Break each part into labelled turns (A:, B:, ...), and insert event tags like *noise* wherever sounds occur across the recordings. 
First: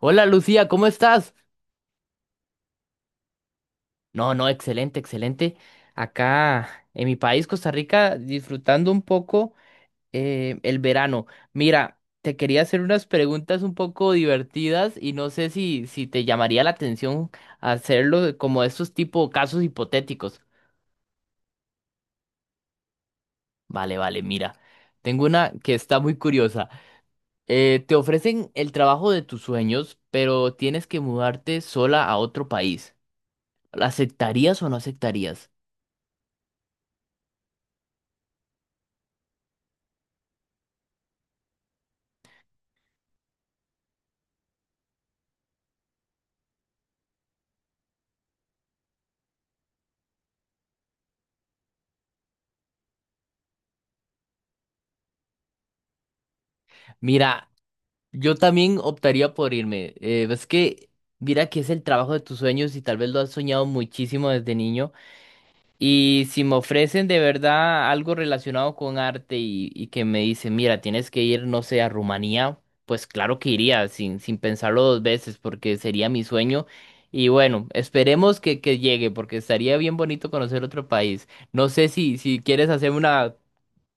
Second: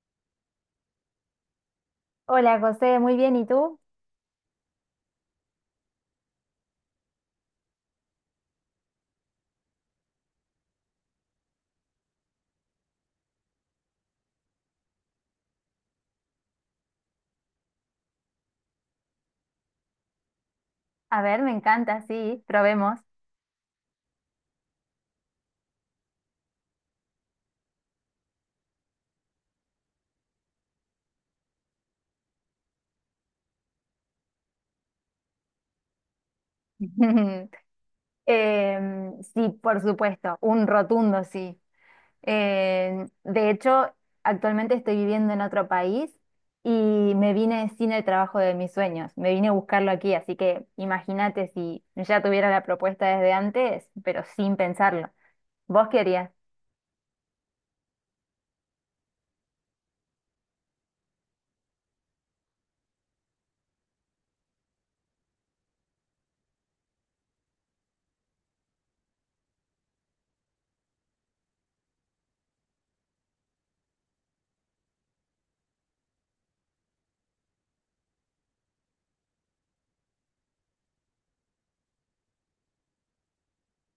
A: Hola Lucía, ¿cómo estás?
B: Hola José, muy bien, ¿y tú?
A: No, no, excelente, excelente. Acá en mi país, Costa Rica, disfrutando un poco el verano. Mira, te quería hacer unas preguntas un poco divertidas y no sé si te llamaría la atención hacerlo como estos tipo casos hipotéticos.
B: A ver, me encanta, sí, probemos.
A: Vale, vale, mira. Tengo una que está muy curiosa. Te ofrecen el trabajo de tus sueños, pero tienes que mudarte sola a otro país. ¿La aceptarías o no aceptarías?
B: *laughs* Sí, por supuesto, un rotundo sí. De hecho, actualmente estoy viviendo en otro país y me vine sin el trabajo de mis sueños, me vine a buscarlo aquí, así que imagínate si ya tuviera la propuesta desde antes, pero sin pensarlo. ¿Vos querías?
A: Mira. Yo también optaría por irme. Es que, mira que es el trabajo de tus sueños y tal vez lo has soñado muchísimo desde niño. Y si me ofrecen de verdad algo relacionado con arte y que me dicen, mira, tienes que ir, no sé, a Rumanía, pues claro que iría sin pensarlo dos veces porque sería mi sueño. Y bueno, esperemos que llegue porque estaría bien bonito conocer otro país. No sé si quieres hacer una,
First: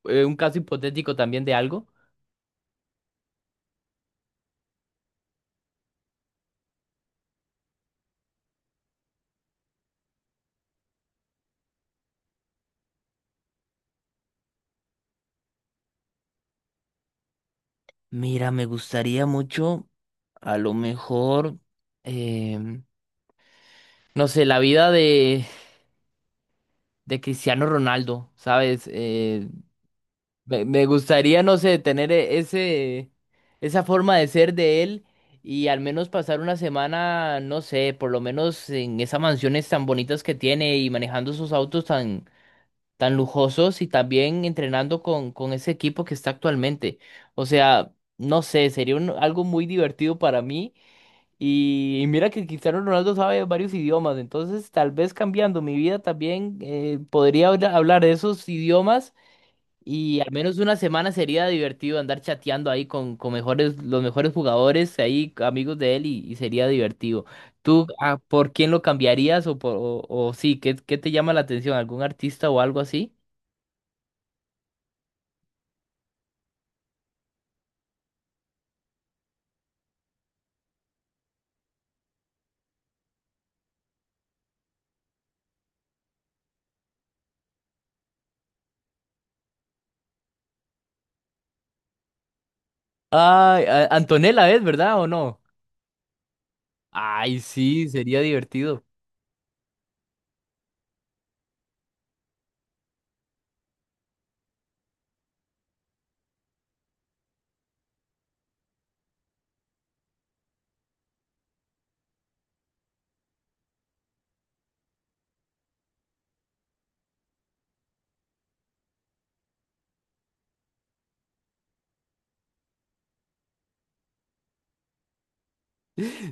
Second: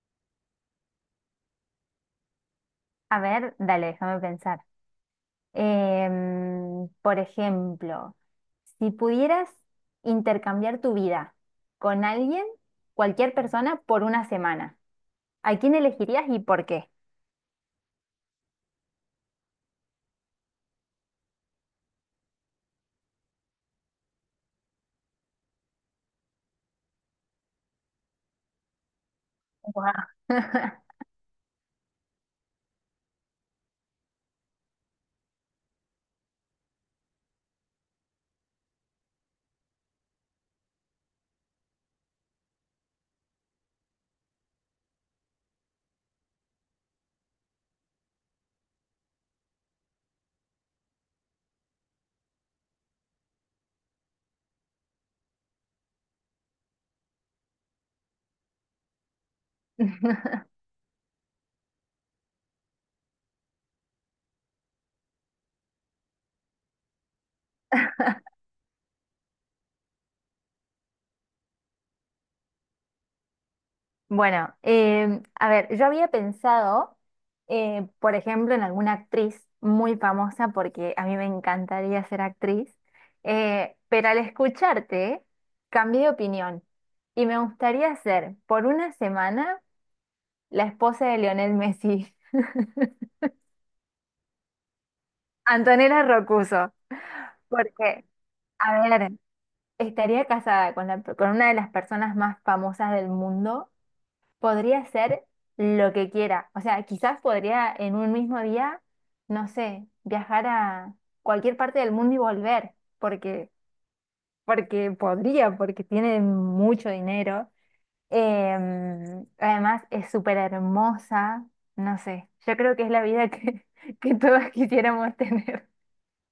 A: un caso hipotético también de algo.
B: A ver, dale, déjame pensar. Por ejemplo, si pudieras intercambiar tu vida con alguien, cualquier persona, por una semana, ¿a quién elegirías y por qué?
A: Mira, me gustaría mucho, a lo mejor, em, no sé, la vida de Cristiano Ronaldo, ¿sabes? Eh,
B: Guau.
A: me, me gustaría, no sé, tener esa forma de ser de él y al menos pasar una semana, no sé, por lo menos en esas mansiones tan bonitas que tiene y manejando sus autos tan, tan lujosos y también entrenando con ese equipo que está actualmente. O sea, no sé, sería algo muy divertido para mí. Y mira que Cristiano Ronaldo sabe varios idiomas, entonces tal vez cambiando mi vida también podría hablar esos idiomas y al
B: *laughs*
A: menos una semana sería divertido andar chateando ahí con los mejores jugadores, ahí amigos de él y sería divertido. ¿Tú por quién lo cambiarías o sí, qué te llama la atención? ¿Algún artista o algo así?
B: Bueno, a ver, yo había pensado, por ejemplo, en alguna actriz muy famosa, porque a mí me encantaría ser actriz, pero al escucharte, cambié de opinión y me gustaría ser por una semana la esposa de Lionel Messi. *laughs*
A: Ay, Antonella es, ¿verdad o no?
B: Antonella Rocuso,
A: Ay, sí,
B: porque,
A: sería
B: a
A: divertido.
B: ver, estaría casada con con una de las personas más famosas del mundo, podría hacer lo que quiera. O sea, quizás podría en un mismo día, no sé, viajar a cualquier parte del mundo y volver, porque, porque tiene mucho dinero. Además es súper hermosa, no sé, yo creo que es la vida que, *laughs* que todos quisiéramos tener.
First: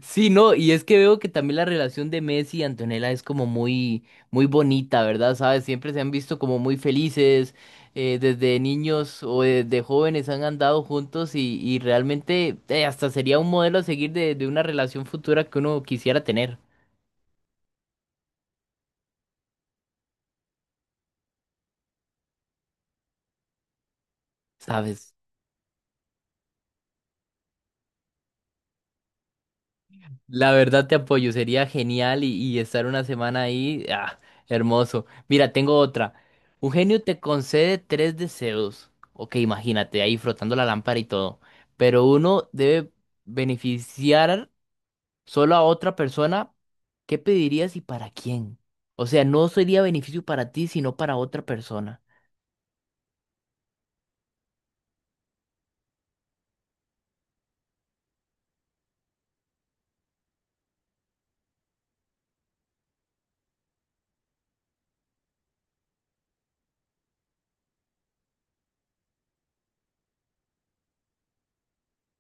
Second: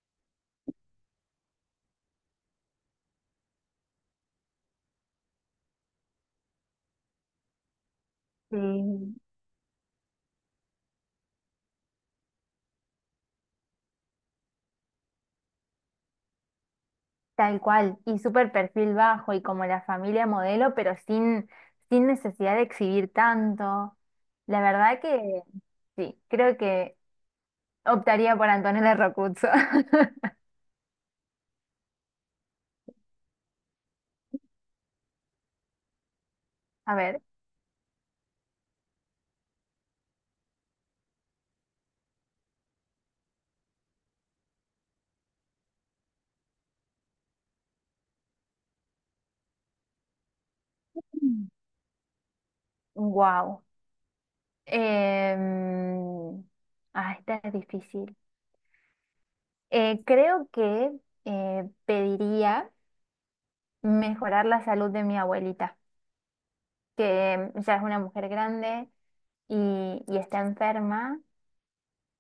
A: Sí, no, y es que veo que también la relación de Messi y Antonella es como muy, muy bonita, ¿verdad? ¿Sabes? Siempre se han visto como muy felices,
B: Sí,
A: desde niños o desde jóvenes han andado juntos y realmente hasta sería un modelo a seguir de una relación futura que uno quisiera tener,
B: tal cual, y súper perfil bajo y como la familia modelo, pero sin necesidad de exhibir tanto. La verdad
A: ¿sabes?
B: que sí, creo que optaría por Antonella Rocuzzo. *laughs*
A: La verdad te apoyo, sería genial y estar una semana ahí, ah, hermoso. Mira, tengo otra. Un
B: A
A: genio te
B: ver,
A: concede tres deseos. Ok, imagínate, ahí frotando la lámpara y todo. Pero uno debe beneficiar solo a otra persona. ¿Qué pedirías y para quién? O sea, no sería beneficio para ti, sino para otra persona.
B: wow. Ah, esta es difícil. Creo que pediría mejorar la salud de mi abuelita, que ya es una mujer grande y está enferma.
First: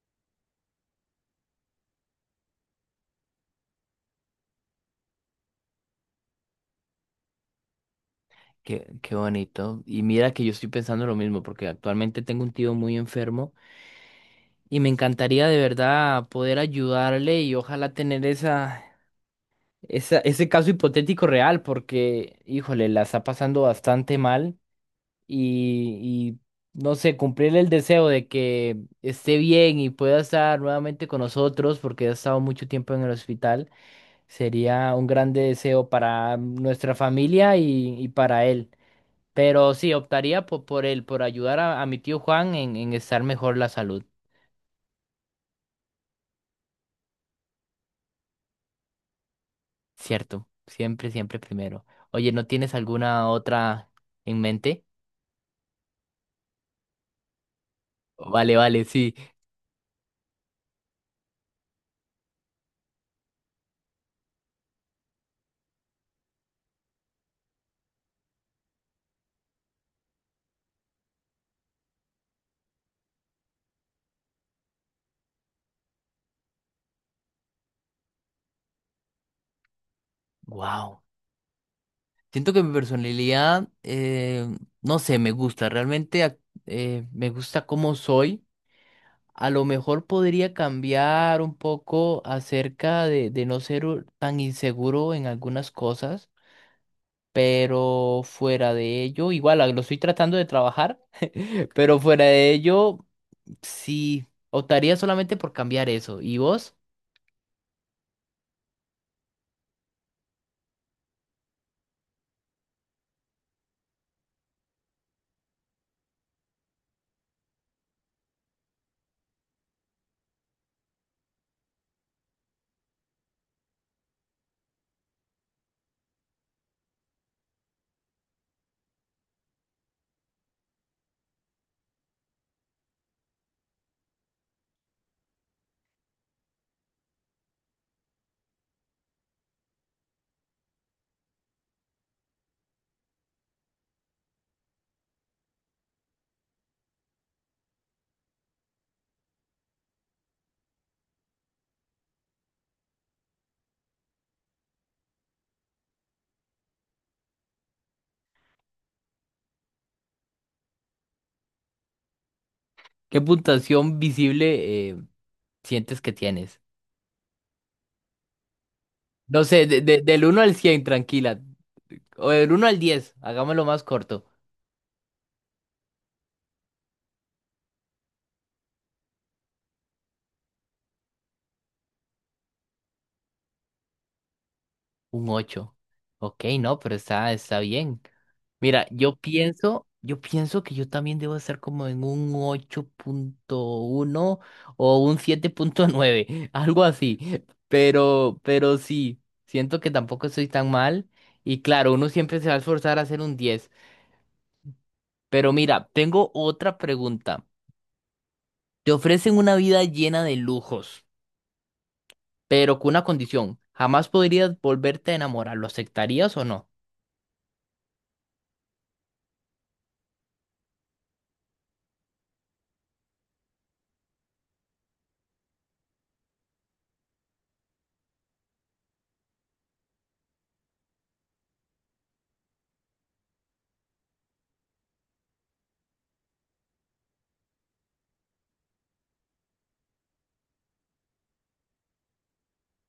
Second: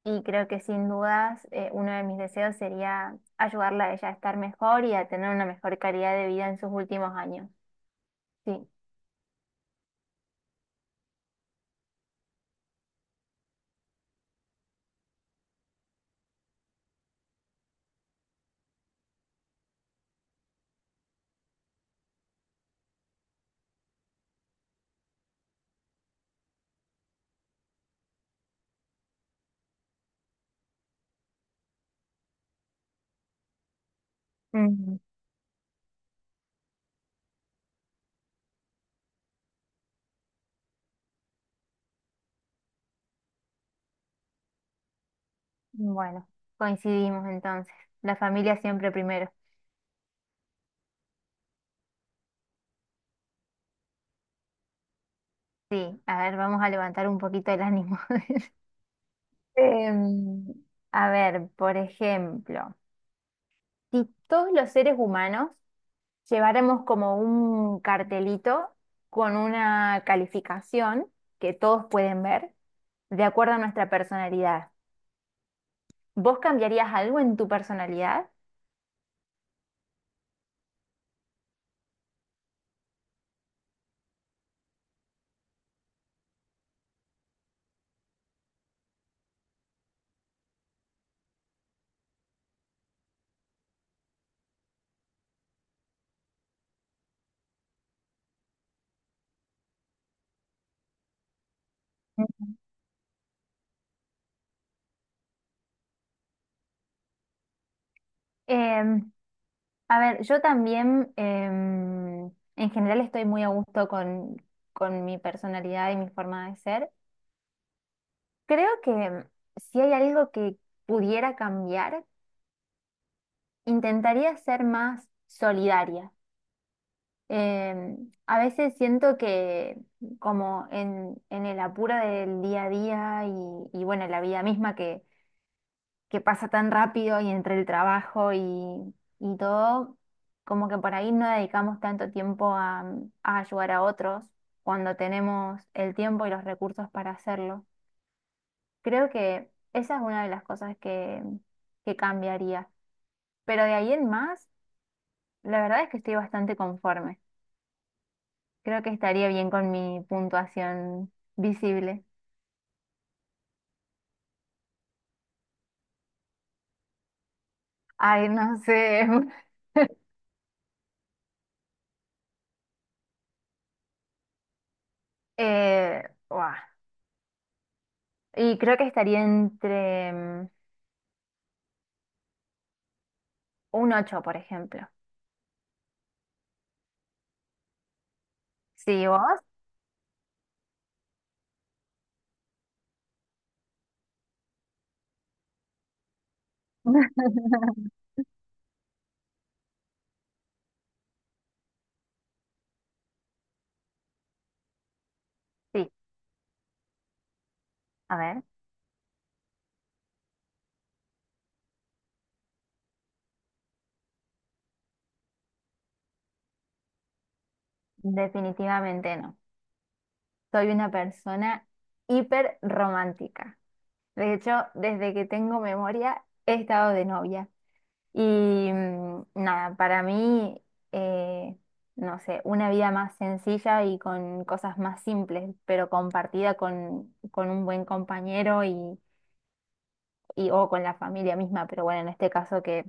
B: Y creo que sin dudas, uno de mis deseos sería ayudarla a ella a estar mejor y a tener una mejor calidad de vida en sus últimos años. Sí.
A: Qué bonito. Y mira que yo estoy pensando lo mismo, porque actualmente tengo un tío muy enfermo. Y me encantaría de verdad poder ayudarle y ojalá tener ese caso hipotético real, porque, híjole, la está pasando bastante mal y, y, no sé, cumplirle el deseo de que esté bien y pueda estar nuevamente con nosotros, porque ha estado mucho tiempo en el hospital, sería
B: Mm.
A: un grande deseo para nuestra familia y para él. Pero sí, optaría por, él, por ayudar a mi tío Juan en estar mejor la salud.
B: Bueno, coincidimos entonces. La familia siempre primero.
A: Cierto, siempre, siempre primero. Oye, ¿no tienes alguna otra en mente?
B: Sí, a ver, vamos a levantar un poquito el ánimo. *laughs*
A: Vale, vale, sí.
B: Em, a ver, por ejemplo, si todos los seres humanos llevaremos como un cartelito con una calificación que todos pueden ver de acuerdo a nuestra personalidad, ¿vos cambiarías algo en tu personalidad?
A: Wow. Siento que mi personalidad, no sé, me gusta. Realmente me gusta cómo soy. A lo mejor podría cambiar un poco acerca de no ser tan inseguro en algunas cosas, pero fuera de ello, igual lo estoy tratando de trabajar, *laughs* pero fuera de ello. Sí, optaría solamente por cambiar eso. ¿Y vos?
B: Em, a ver, yo también, en general estoy muy a gusto con mi personalidad y mi forma de ser. Creo que si hay algo que pudiera cambiar, intentaría ser más solidaria. A veces siento que como en el apuro del día a día y bueno, la vida misma que pasa tan rápido y entre el trabajo y todo, como que por ahí no dedicamos tanto tiempo a ayudar a otros cuando tenemos el tiempo y los recursos para hacerlo. Creo que esa es una de las cosas que cambiaría. Pero de ahí en más, la verdad es que estoy bastante conforme. Creo que estaría bien con mi puntuación visible.
A: ¿Qué puntuación visible sientes que tienes?
B: Ay, no sé.
A: No sé,
B: *laughs*
A: del uno al 100, tranquila. O del uno al 10, hagámoslo más corto.
B: Eh, buah. Y creo que estaría entre mm, un 8 por ejemplo.
A: Un 8, Ok, no, pero está bien. Mira,
B: ¿Sí,
A: yo
B: vos?
A: pienso, yo pienso que yo también debo estar como en un 8.1 o un 7.9, *laughs* algo así.
B: *laughs*
A: Pero sí, siento que tampoco estoy tan mal. Y claro, uno siempre se va a esforzar a hacer un 10. Pero mira,
B: Sí,
A: tengo otra pregunta.
B: a ver,
A: Te ofrecen una vida llena de lujos, pero con una condición. Jamás podrías volverte a enamorar. ¿Lo aceptarías o no?
B: definitivamente no. Soy una persona hiper romántica. De hecho, desde que tengo memoria, he estado de novia. Y mm, nada, para mí, eh, no sé, una vida más sencilla y con cosas más simples, pero compartida con un buen compañero y o con la familia misma. Pero bueno, en este caso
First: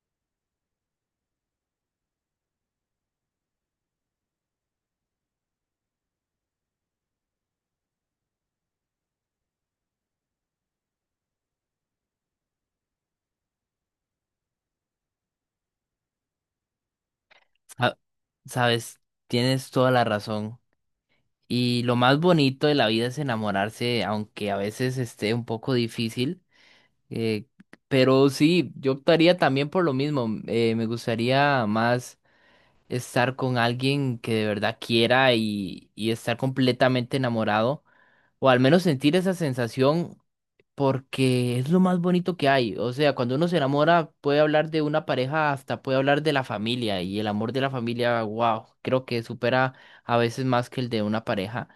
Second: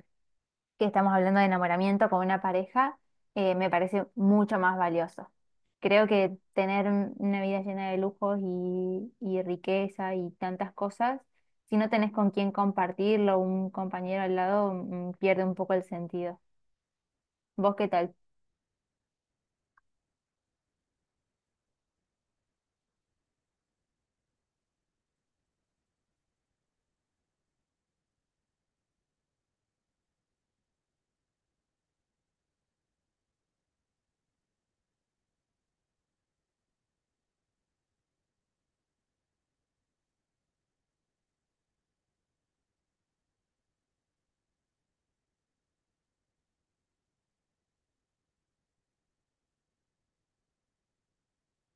B: que estamos hablando de enamoramiento con una pareja, me parece mucho más valioso. Creo que tener una vida llena de lujos y riqueza y tantas cosas, si no tenés con quién compartirlo, un compañero al lado, mm, pierde un poco el sentido. ¿Vos qué
A: Ah,
B: tal?
A: sabes, tienes toda la razón. Y lo más bonito de la vida es enamorarse, aunque a veces esté un poco difícil. eh, pero sí, yo optaría también por lo mismo. Me gustaría más estar con alguien que de verdad quiera y estar completamente enamorado, o al menos sentir esa sensación porque es lo más bonito que hay. O sea, cuando uno se enamora, puede hablar de una pareja, hasta puede hablar de la familia, y el amor de la familia, wow, creo que supera a veces más que el de una pareja.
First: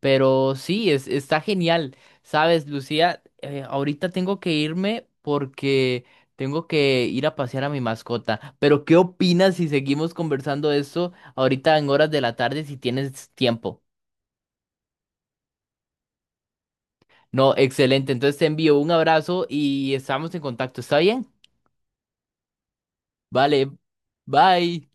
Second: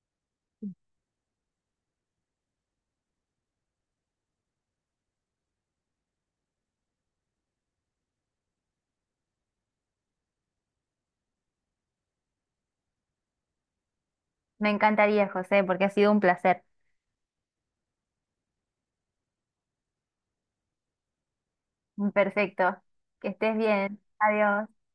A: Pero sí, es, está genial. Sabes, Lucía, ahorita tengo que irme porque tengo que ir a pasear a mi mascota. Pero, ¿qué opinas si seguimos conversando de esto ahorita en horas de la tarde si tienes tiempo?
B: Me encantaría, José, porque ha sido un placer.
A: No, excelente. Entonces te envío un abrazo y estamos en contacto. ¿Está bien?
B: Perfecto. Que estés
A: Vale,
B: bien. Adiós.
A: bye.